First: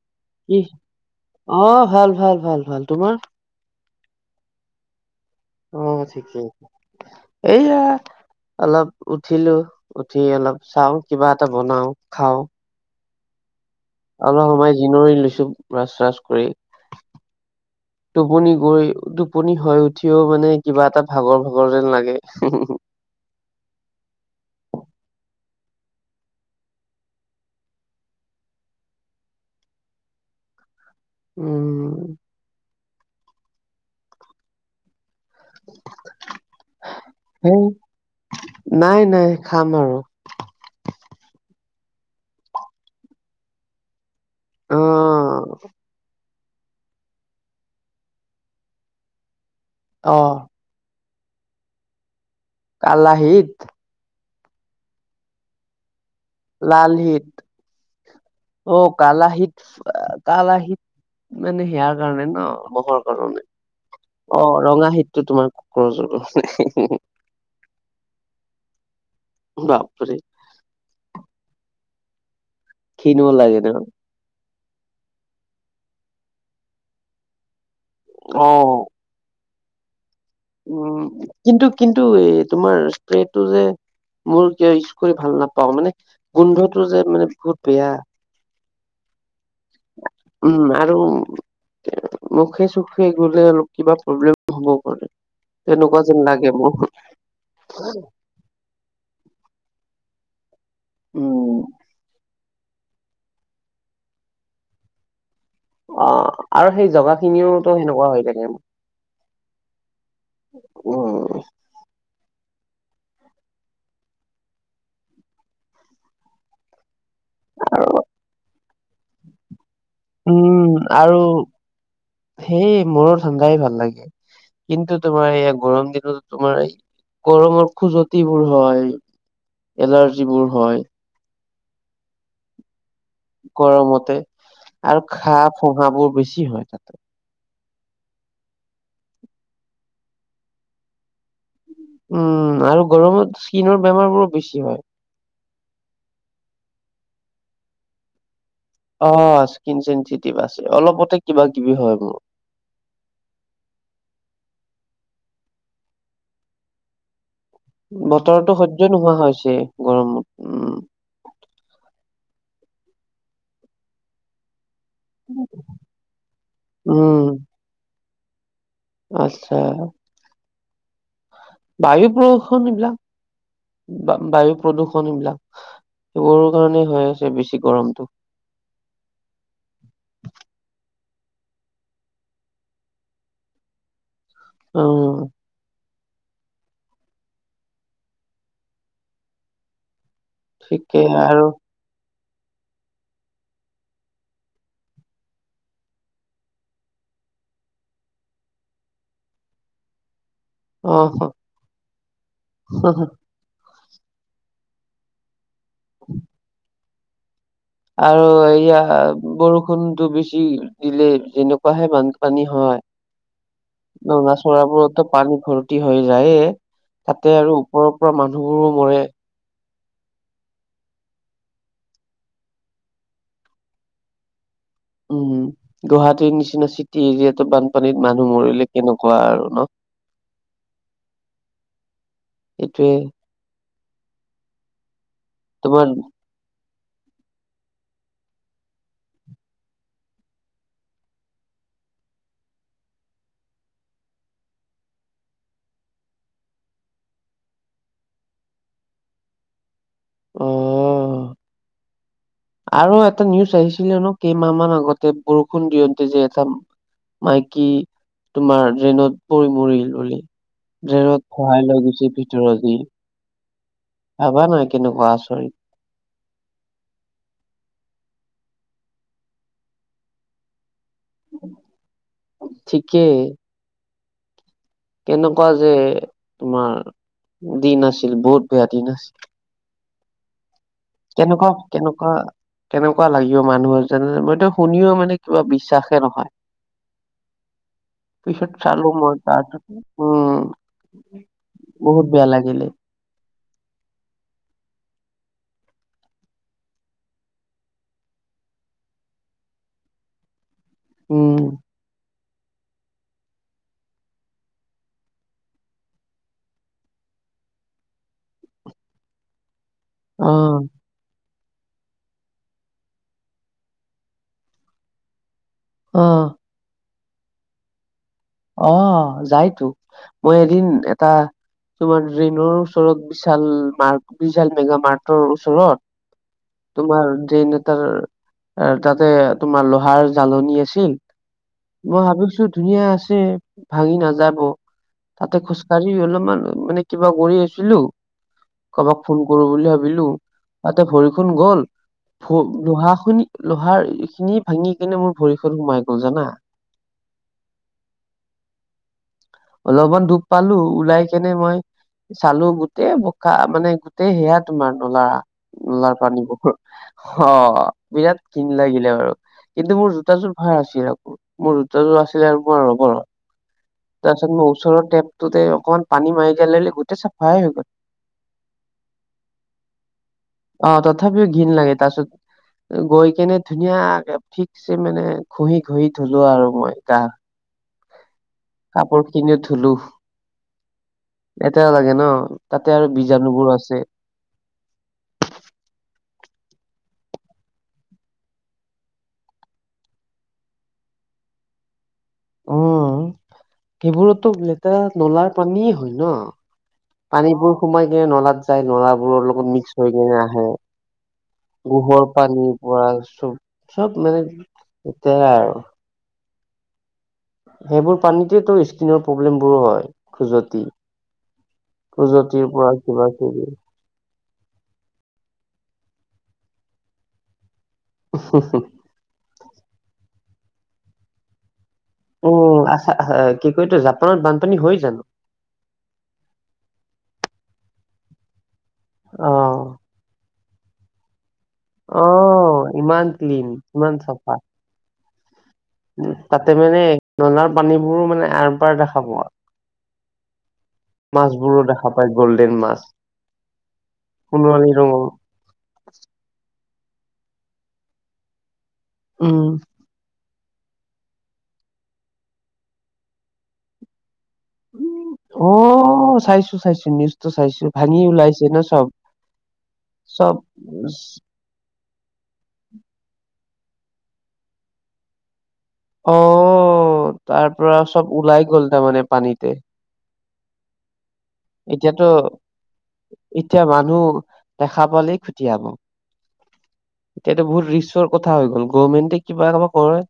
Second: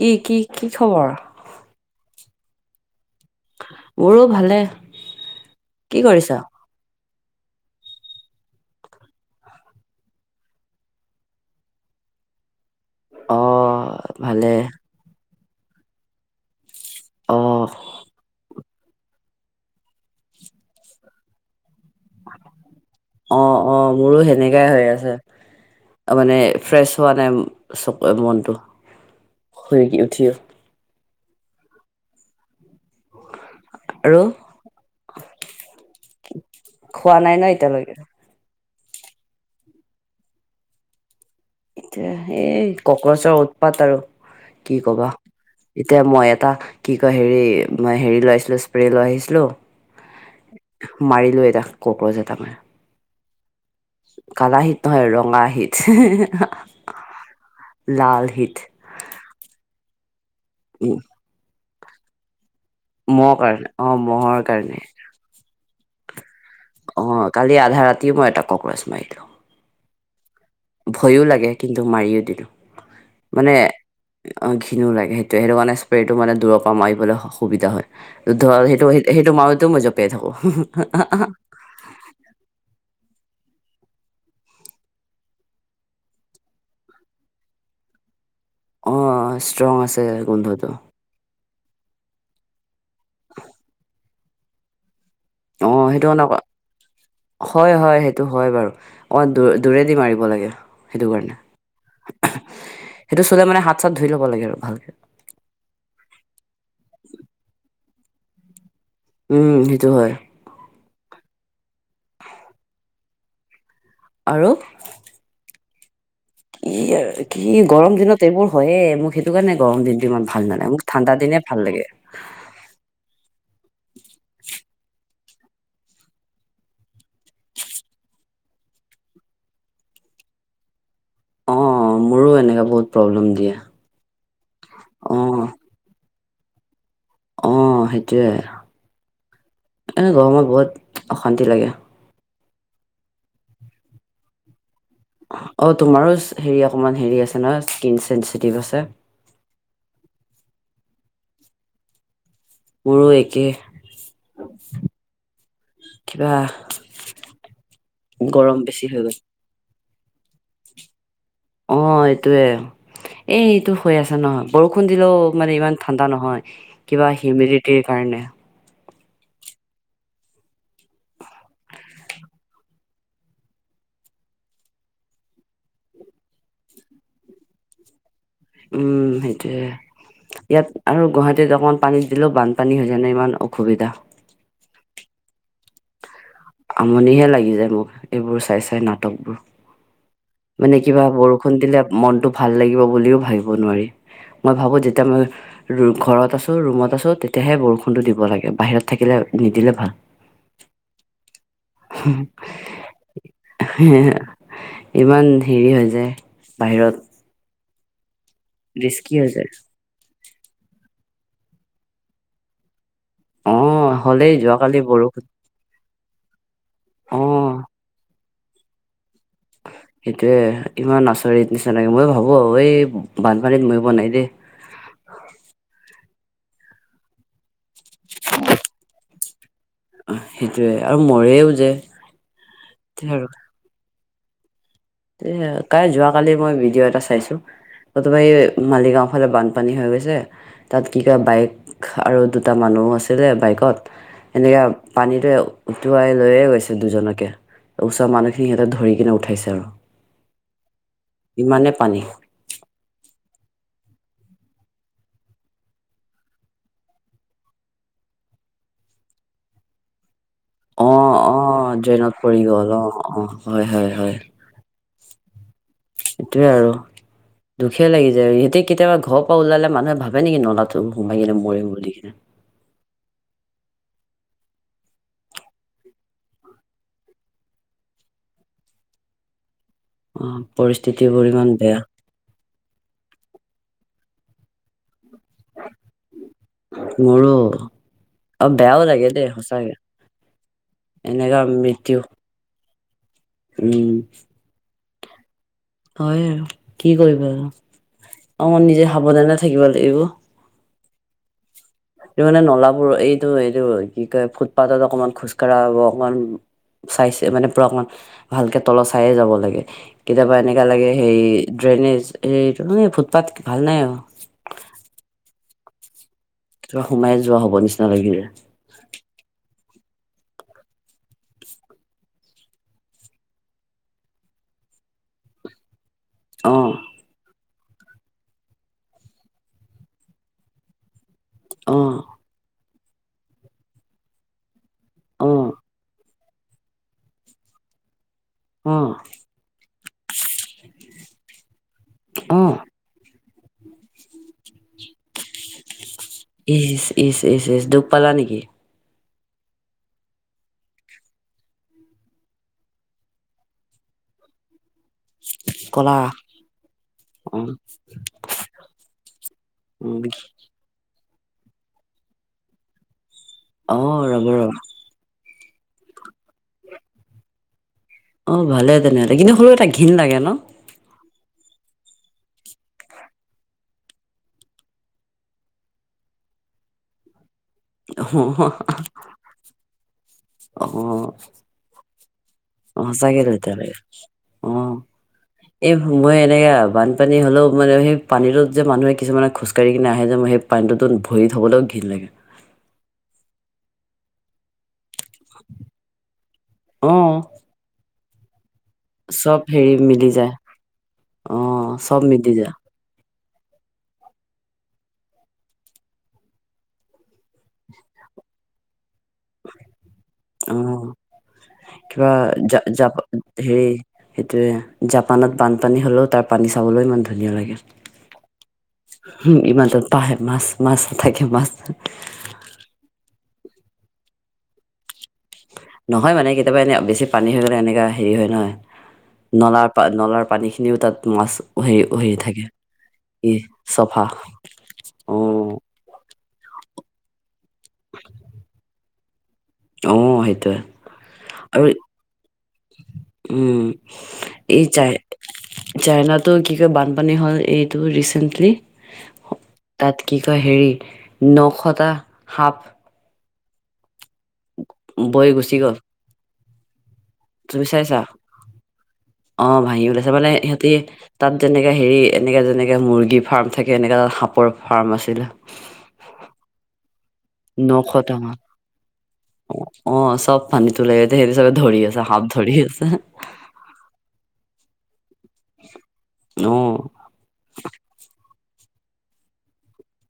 কি কি কি খবৰ? অঁ ভাল ভাল ভাল ভাল তোমাৰ? মোৰো ভালে, অ কি কৰিছা? ঠিকেই এইয়া। অলপ উঠিলো, উঠি অলপ চাওঁ কিবা এটা বনাও খাওঁ। অঁহ। অলপ সময় জিনৰি লৈছো ব্ৰাছ ছাচ কৰি, অ' টোপনি গৈ টোপনি হৈ উঠিও মানে কিবা এটা ভাগৰ ভাগৰ যেন লাগে। অঁ অঁ, মোৰো সেনেকাই হৈ আছে। মানে ফ্ৰেছ হোৱা নাই চকু মনটো শুই উঠিও। উম। আৰু, খোৱা নাই ন সেই এতিয়ালৈকে? নাই নাই খাম আৰু। এতিয়া এই কক্ৰচৰ উৎ পাত আৰু কি অ কবা, এতিয়া মই এটা কি কয় হেৰি মই হেৰি লৈ আছিলোঁ, স্প্ৰে লৈ আহিছিলোঁ। অঁহ। মাৰিলো এটা কক্ৰজ এটা মাই। কালাহিত, কালাহীত নহয় ৰঙা হিত। লালহিত অ কলাহত কালাহিত উম মানে সেয়াৰ কাৰণে ন মহৰ কাৰণে, অ' মহৰ অঁ কাৰণে ৰঙাহিত। টো তোমাৰ কক্ৰজৰ। অ', কালি আধা ৰাতিও মই এটা কক্ৰৰচ মাৰিলো। [unintelligible] ভয়ো লাগে কিন্তু মাৰিও দিলো, ক্ষীণো মানে- লাগে ন? অ ঘিনণো লাগে সেইটোৱে, সেইটো কাৰণে স্প্ৰেটো মানে দূৰৰ পৰা মাৰিবলৈ সুবিধা হয়, অ', সেইটো সেইটো মাৰোতে ও মই জপিয়াই থাকোঁ। উম' কিন্তু কিন্তু এই তোমাৰ স্প্ৰেটো যে, মোৰ কিয় ইউজ কৰি ভাল নাপাও, মানে গোন্ধটো যে মানে বহুত বেয়া। অ ষ্ট্ৰং আছে গোন্ধটো। আৰু উম মুখে চখে গ'লে অলপ কিবা প্ৰব্লেম হ'ব পাৰে। অ', তেনেকুৱা সেইটো মানে যেন অক- লাগে মোৰ। হয় হয় সেইটো হয় বাৰু, অ দ দূৰেদি মাৰিব লাগে সেইটো কাৰণে। উম, সেইটো চুলে মানে হাত চাত ধুই ল'ব লাগে আৰু ভালকে। অহ আৰু সেই জগা খিনিও তো সেনেকুৱা হৈ থাকে। উম সেইটো হয়। উম আৰু, [unintelligible] এ আৰু গৰম দিনত এইবোৰ হয়য়ে, মোক সেইটো কাৰণে গৰম দিনটো ইমান ভাল উম, নালাগে, মোক ঠাণ্ডা আৰু দিনে ভাল লাগে। সেই মোৰো ঠাণ্ডাই ভাল লাগে, কিন্তু তোমাৰ এই গৰম দিনত তোমাৰ, গৰমৰ খুজতি বোৰ হয়, এলাৰ্জিবোৰ হয়। অ মোৰো এনেকা বহুত, প্ৰব্লেম দিয়ে গৰমতে আৰু ঘাঁ অ', ফূহা বোৰ বেছি হয় তাতে। অঁ সেইটোৱে এনে গৰমত বহুত অশান্তি লাগে। উম' আৰু গৰমত স্কিনৰ বেমাৰ বোৰো বেছি হয়। অ তোমাৰো হেৰি অকনমান হেৰি আছে ন স্কিন চেনঞ্চিটিভ আছে। অ স্কিন চেনঞ্চিটিভ আছে অলপতে কিবা কিবি হয় মোৰ। মোৰো একে, কিবা- বতৰটো গৰম সহ্য বেছি যে হৈ নোহোৱা গ'ল হৈছে গৰমত। উম অ এইটোৱে এই এইটো হৈ আছে নহয় বৰষুণ দিলেও মানে ইমান ঠাণ্ডা নহয় কিবা উম হিউমিডিটিৰ কাৰণে আচ্ছা বায়ু প্ৰদূষণ এইবিলাক বা বায়ু প্ৰদূষণ এইবিলাক সেইবোৰৰ কাৰণে হৈ আছে বেছি গৰমটো উম সেইটোয়ে ইয়াত আৰু গুৱাহাটীত অকমান পানীত দিলেও বানপানী হৈ জান ইমান অসুবিধা অ আমনিহে লাগি যায় মোক এইবোৰ চাই চাই নাটকবোৰ মানে ঠিকে কিবা আৰু বৰষুণ দিলে মনটো ভাল লাগিব বুলিও ভাবিব নোৱাৰি মই ভাবোঁ তেতিয়া মই ঘৰত আছো ৰুমত আছো তেতিয়াহে বৰষুণটো দিব লাগে বাহিৰত থাকিলে নিদিলে ভাল অ হ হে ইমান হেৰি হৈ যায় বাহিৰত আৰু ৰিস্কি হৈ এয়া যায় বৰষুণতো বেছি উম, দিলে, যেনেকুৱাহে বানপানী হয়। অ হ'লেই যোৱাকালি নলা-চলাবোৰতটো বৰষুণ পানী ভৰ- তি হৈ যায়য়ে, অ তাতে আৰু ওপৰ ওপৰ মানুহবোৰো মৰে। সেইটোৱে ইমান আচৰিত নিচিনা লাগে। মই ভাবোঁ আৰু, এই বানপানীত মৰিব নাই দেই। উম, গুৱাহাটীৰ নিচিনা চিটি এৰিয়াতো বানপানীত মানুহ মৰিলে, কেনেকুৱা আৰু ন। অহ, সেইটোযৱে। আৰু মৰেও যে। এইটোৱে [unintelligible] তে আৰু, তোমাৰ কাই যোৱাকালি মই ভিডিঅ' এটা চাইছোঁ। প্ৰথমে মালিগাঁও ফালে বানপানী হৈ গৈছে। তাত কি কয়, বাইক আৰু দুটা মানুহ আছিলে বাইকত। সেনেকা পানীটো উটুৱাই লৈয়ে গৈছে দুজনকে। ওচৰ মানু্হখিনি সিহঁতক ধৰি কিনে উঠাইছে আৰু। অহ। ইমানে পানী। আৰু এটা নিউজ আহিছিলে ন', কেইমাহমান আগতে বৰষুণ দিওঁতে যে এটা - মাইকী, তোমাৰ ড্ৰেইনত পৰি মৰিল বুলি। অ অ ড্ৰেনত খহাই লৈ গৈছে ড্ৰেইনত পৰি ভিতৰ গ'ল দি। অ অ হয় হয় ভাবা না কেনেকুৱা আচ - চৰিত। সেইটোৱে আৰু। দুখে লাগি যায়। সিহঁতে কেতিয়াবা ঘৰৰ পৰা ওলালে, মানুহে ভাবে নেকি নলাত - টো সোমাই কিনে মৰিম বুলি কিনে। ঠিকে। কেনেকুৱা যে, তোমাৰ দিন আছিল বহুত বেয়া দিন আছিল। অ পৰিস্থিতিবোৰ ইমান কেনেকুৱা বেয়া কেনেকুৱা - কেনেকুৱা লাগিব মানুহৰ, যেনে, মইটো শুনিও মানে - কিবা বিশ্বাসে নহয়। মোৰো অ পিছত বেয়াও চালোঁ লাগে মই দেই তাতো। সঁচাকে উম, এনেকা মৃত্যু বহুত বেয়া লাগিলে। উম। হয় আৰু। কি কৰিবা আৰু। অ', নিজে সাৱধানে থাকিব লাগিব। উম। এই মানে, নলাবোৰ, এইটো এইটো কি কয়, ফুটপাথত অকণমান খোজকাঢ়া হ'ব। অকণমান- চাইছে মানে, পুৰা অকণমান ভালকে তলত চাইয়ে যাব লাগে। কেতিয়াবা এনেকা অ', লাগে সেই, ড্ৰেইনেজ সেই, মানে ফুটপাথ ভাল নাই আৰু। অহ। কিবা সোমাই যোৱা হ'ব নিচিনা লাগি যায়। অহ, যায়তো। মই এদিন এটা - তোমাৰ ড্ৰেইনৰ ওচৰত, বিশাল মাৰ্ক, বিশাল মেগা মাৰ্টৰ ওচৰত। অ'। তোমাৰ ড্ৰেইন এটাৰ, আ', তাতে তোমাৰ লোহাৰ জালনী আছিল। অ মই ভাবিছোঁ ধুনীয়াচে ভাঙি নাযাব। অ তাতে খোজকাঢ়ি অলপমান মানে, কিবা কৰি আছিলোঁ, অ কা'বাক ফোন - কৰোঁ বুলি ভাবিলোঁ। তাতে ভৰিখন গ'ল। অ ভ-লোহা খনি - লোহাৰ ইখিনি ভাঙি কিনে মোৰ ভৰিখন সোমাই গ'ল জানা। ইচ, ইচ ইচ ইচ। দুপ পালা নেকি? অলপমান দুপ পালোঁ। ওলাই কেনে মই চালোঁ, গোটেই বোকা মানে, - তে সেয়া তোমাৰ নলা, কলা নলাৰ পানী বহুত। অ হ', বিৰাট ঘিন লাগিলে বাৰু। কিন্তু মোৰ উম জোতাজোৰ - ভাল আছিল আকৌ, মোৰ জোতাজুৰ আছিলে পুৰা মোৰ লগৰৰ। অ ৰ'ব তাৰপাছত মই ৰ'ব ওচৰৰ টেপটোতে, অকণমান পানী মাৰি দিয়াৰ লগে লগে গোটেই চাফাই হৈ গ'ল। অ, ভালে তেনেহ'লে, কিন্তু হ'লেও এটা ঘিণ লাগে ন? অ, তথাপিও ঘিন লাগে। তাৰপিছত গৈ কেনে ধুনীয়াকে, ঠিকছে মানে ঘঁহি ঘহি ধুলো আৰু মই গা। [unintelligible] কাপোৰ খিনিও ধুলো, অ অ লেতেৰা লাগে ন। তাতে অ আৰু সঁচাকে বীজাণুবোৰ তেতিয়াহ'লে আছে। অ এই মই এনেকৈ বানপানী হ'লেও, মানে সেই পানীটোত যে মানুহে কিছুমানে খোজকাঢ়ি কেনে আহে যে মই সেই পানীটোত ভৰি থ'বলৈও ঘিণ লাগে। অ, সেইবোৰতো বেলেগ এয়া নলাৰ পানী হয় ন, অ পানীবোৰ সোমাই কিনে নলাত যায়, নলা বোৰৰ চব লগত হেৰি মিক্স হৈ মিলি কেনে যায় আহে, অ চব গোহৰ মিলি পান। যায় পৰা চ'ব, চ'ব মানে লেতেৰা আৰু। সেইবোৰ পানীতেতো, স্কিনৰ প্ৰব্লেমবোৰো হয়, অ খজতি। কিবা [inaudible] হেৰি সেইটোৱে, জাপানত বানপানী হ'লেও তাৰ পানী চাবলৈও ইমান ধুনীয়া লাগে। [unintelligible] ইমানটো পাহে, মাছ মাছ থাকে মাছ। অ, আচ্ছা, আচ্ছা, কি কয় এইতো জাপানত বানপানী হয় জানো? নহয় মানে, কেতিয়াবা এনে বেছি পানী হৈ গ'লে এনেকা হেৰি হয় নহয় অ নলাৰ-নলাৰ পানী খিনিও তাত, মাছ হৈ হৈ থাকে অ', ইমান কি, ক্লিন, ইমান চাফা। উম, তাতে মানে নলাৰ পানীবোৰো মানে আৰ-পাৰ দেখা পোৱা। অ, সেইটোৱে। মাছবোৰো আৰু দেখা পায় গ'ল্ডেন মাছ, উম, এই সোণালী চাই ৰঙৰ। চাইনাটো কি কয়, বানপানী হ'ল এইটো ৰিচেন্টলি। উম, তাত কি কয় হেৰি, নশটা সাপ। বৈ অ, গুচি গ'ল চাইছো চাইছো, নি চাইছো, চাইছো তুমি চাইছা ভাঙি ওলাইছে ন, চ'ব চ'ব? তেনেকে হেৰি এনেকে যেনেকে মুৰ্গী ফাৰ্ম থাকে, এনেকা তাত সাপৰ ফাৰ্ম আছিল। অ, তাৰপৰা নশটা চ'ব ওলাই গ'ল তাৰমানে অ পানীতে। অ, চ'ব পানীত লাগে সেই চবে ধৰি আছে এতিয়াতো সাপ ধৰি আছে। এতিয়া মানুহ, দেখা পালেই খুতিয়াব। অ এতিয়াতো বহুত ৰিক্সৰ কথা হৈ গ'ল, গভৰ্মেণ্টে কিবা কৰে।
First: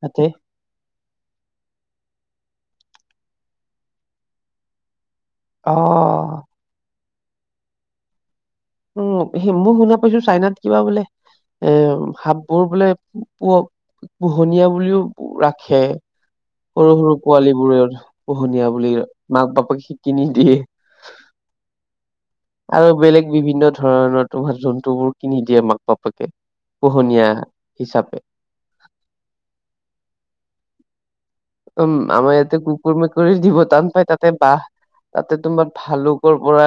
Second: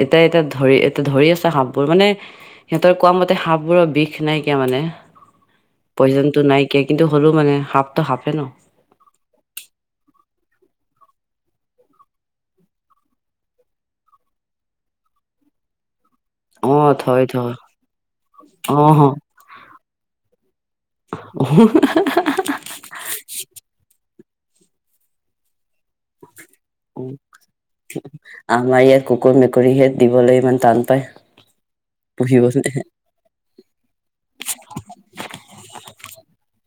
তাতে। এতিয়া এতিয়া ধৰি, এতিয়া ধৰি আছে সাপবোৰ, মানে সিহঁতৰ কোৱা মতে সাপবোৰৰ বিষ নাইকিয়া মানে। অ'। পইজনটো নাইকিয়া, কিন্তু হ'লেও মানে সাপটো সাপে ন, উম, সেই মই শুনা পাইছো চাইনাত কিবা বোলে এ, সাপবোৰ বোলে প, পোহনীয়া বুলিও ৰাখে। অ সৰু সৰু থয় থয় পোৱালীবোৰেও পোহনীয়া অ বুলি মাক বাপাক শিকি নিদিয়ে। [unintelligible] আৰু বেলেগ বিভিন্ন ধৰণৰ তোমাৰ জন্তুবোৰ কিনি দিয়ে মাক বাপেকে। পোহনীয়া হিচাপে। আমাৰ ইয়াত কুকুৰ মেকুৰীহেত দিবলৈ ইমান টান পায়। উম আমাৰ ইয়াতে পুহিবলে কুকুৰ মেকুৰীৰ দিব টান পায় তাতে বাহ তাতে তোমাৰ ভালুকৰ পৰা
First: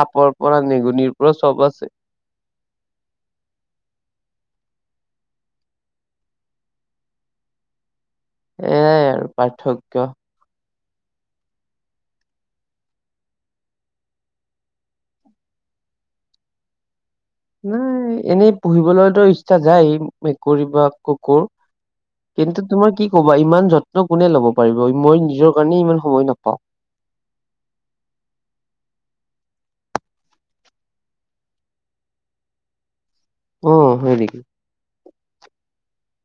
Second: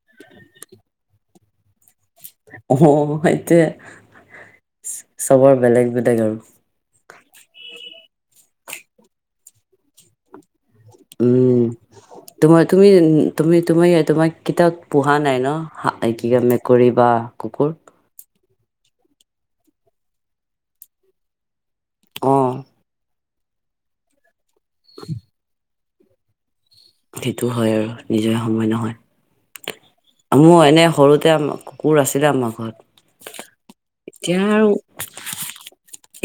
সাপৰ পৰা নিগনিৰ পৰা চব আছে। অ সেইটোয়ে চবৰ বেলেগ বেলেগ আৰু। এয়াই আৰু পাৰ্থক্য। উম তোমাৰ তুমি তুমি তুমি তোমাৰ কেতিয়াও পুহা নাই ন এই কি কয় মেকুৰী বা কুকুৰ উম, নাই এনেই পুহিবলৈতো ইচ্ছা যায় মেকুৰী বা কুকুৰ। অ কিন্তু তোমাৰ কি কবা ইমান যত্ন কোনে লব পাৰিব মই নিজৰ কাৰণে ইমান সময় নাপাওঁ। সেইটো হয় আৰু নিজৰে সময় নহয়। মোৰ এনে সৰুতে কুকুৰ আছিলে আমাৰ ঘৰত। অ হয় নেকি? এতিয়া আৰু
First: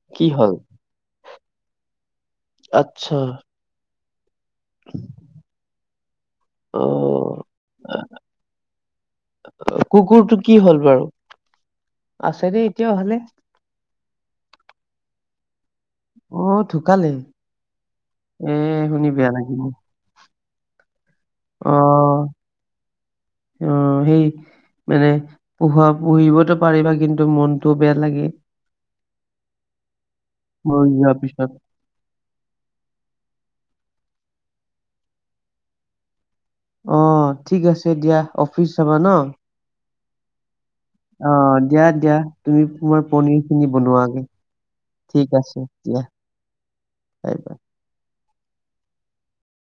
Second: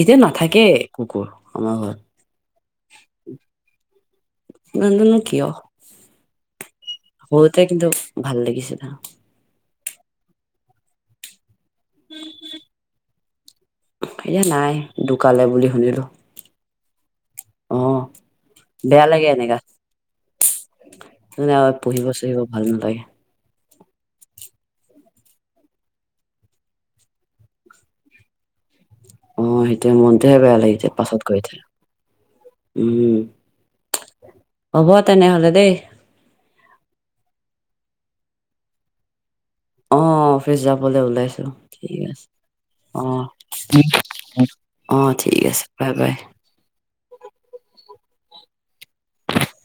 এতিয়া কি হ'ল? নাথাকে কুকুৰ আমাৰ ঘৰত। আচ্ছা নাজানো কিয়। অ', বহুতে কিন্তু ভাল লাগিছিল। কুকুৰটো কি হ'ল বাৰু আছে নে এতিয়াও ভালে। এ নাই ঢুকালে বুলি শুনিলো। অ ঢুকালে। অ উম, শুনি বেয়া লাগিল। সেইকাৰণে আ পুহিব অ', চুহিব ভাল নালাগে। অ সেই মানে পোহা পুহিবতো পাৰিবা কিন্তু মনতো বেয়া লাগে। অ সেইটোয়ে মনটোহে বেয়া লাগিছে মৰি যোৱাৰ পাছত গৈ পিছত। থৈ। উম হ'ব তেনেহলে দেই। অ ঠিক আছে দিয়া অফিচ যাবা ন। অ অফিচ যাবলৈ ওলাইছো অ', দিয়া ঠিক দিয়া আছে তুমি তোমাৰ অ পনিৰখিনি ঠিক বনোৱাগে অ ঠিকে আছে বাই বাই। সেইটোৱে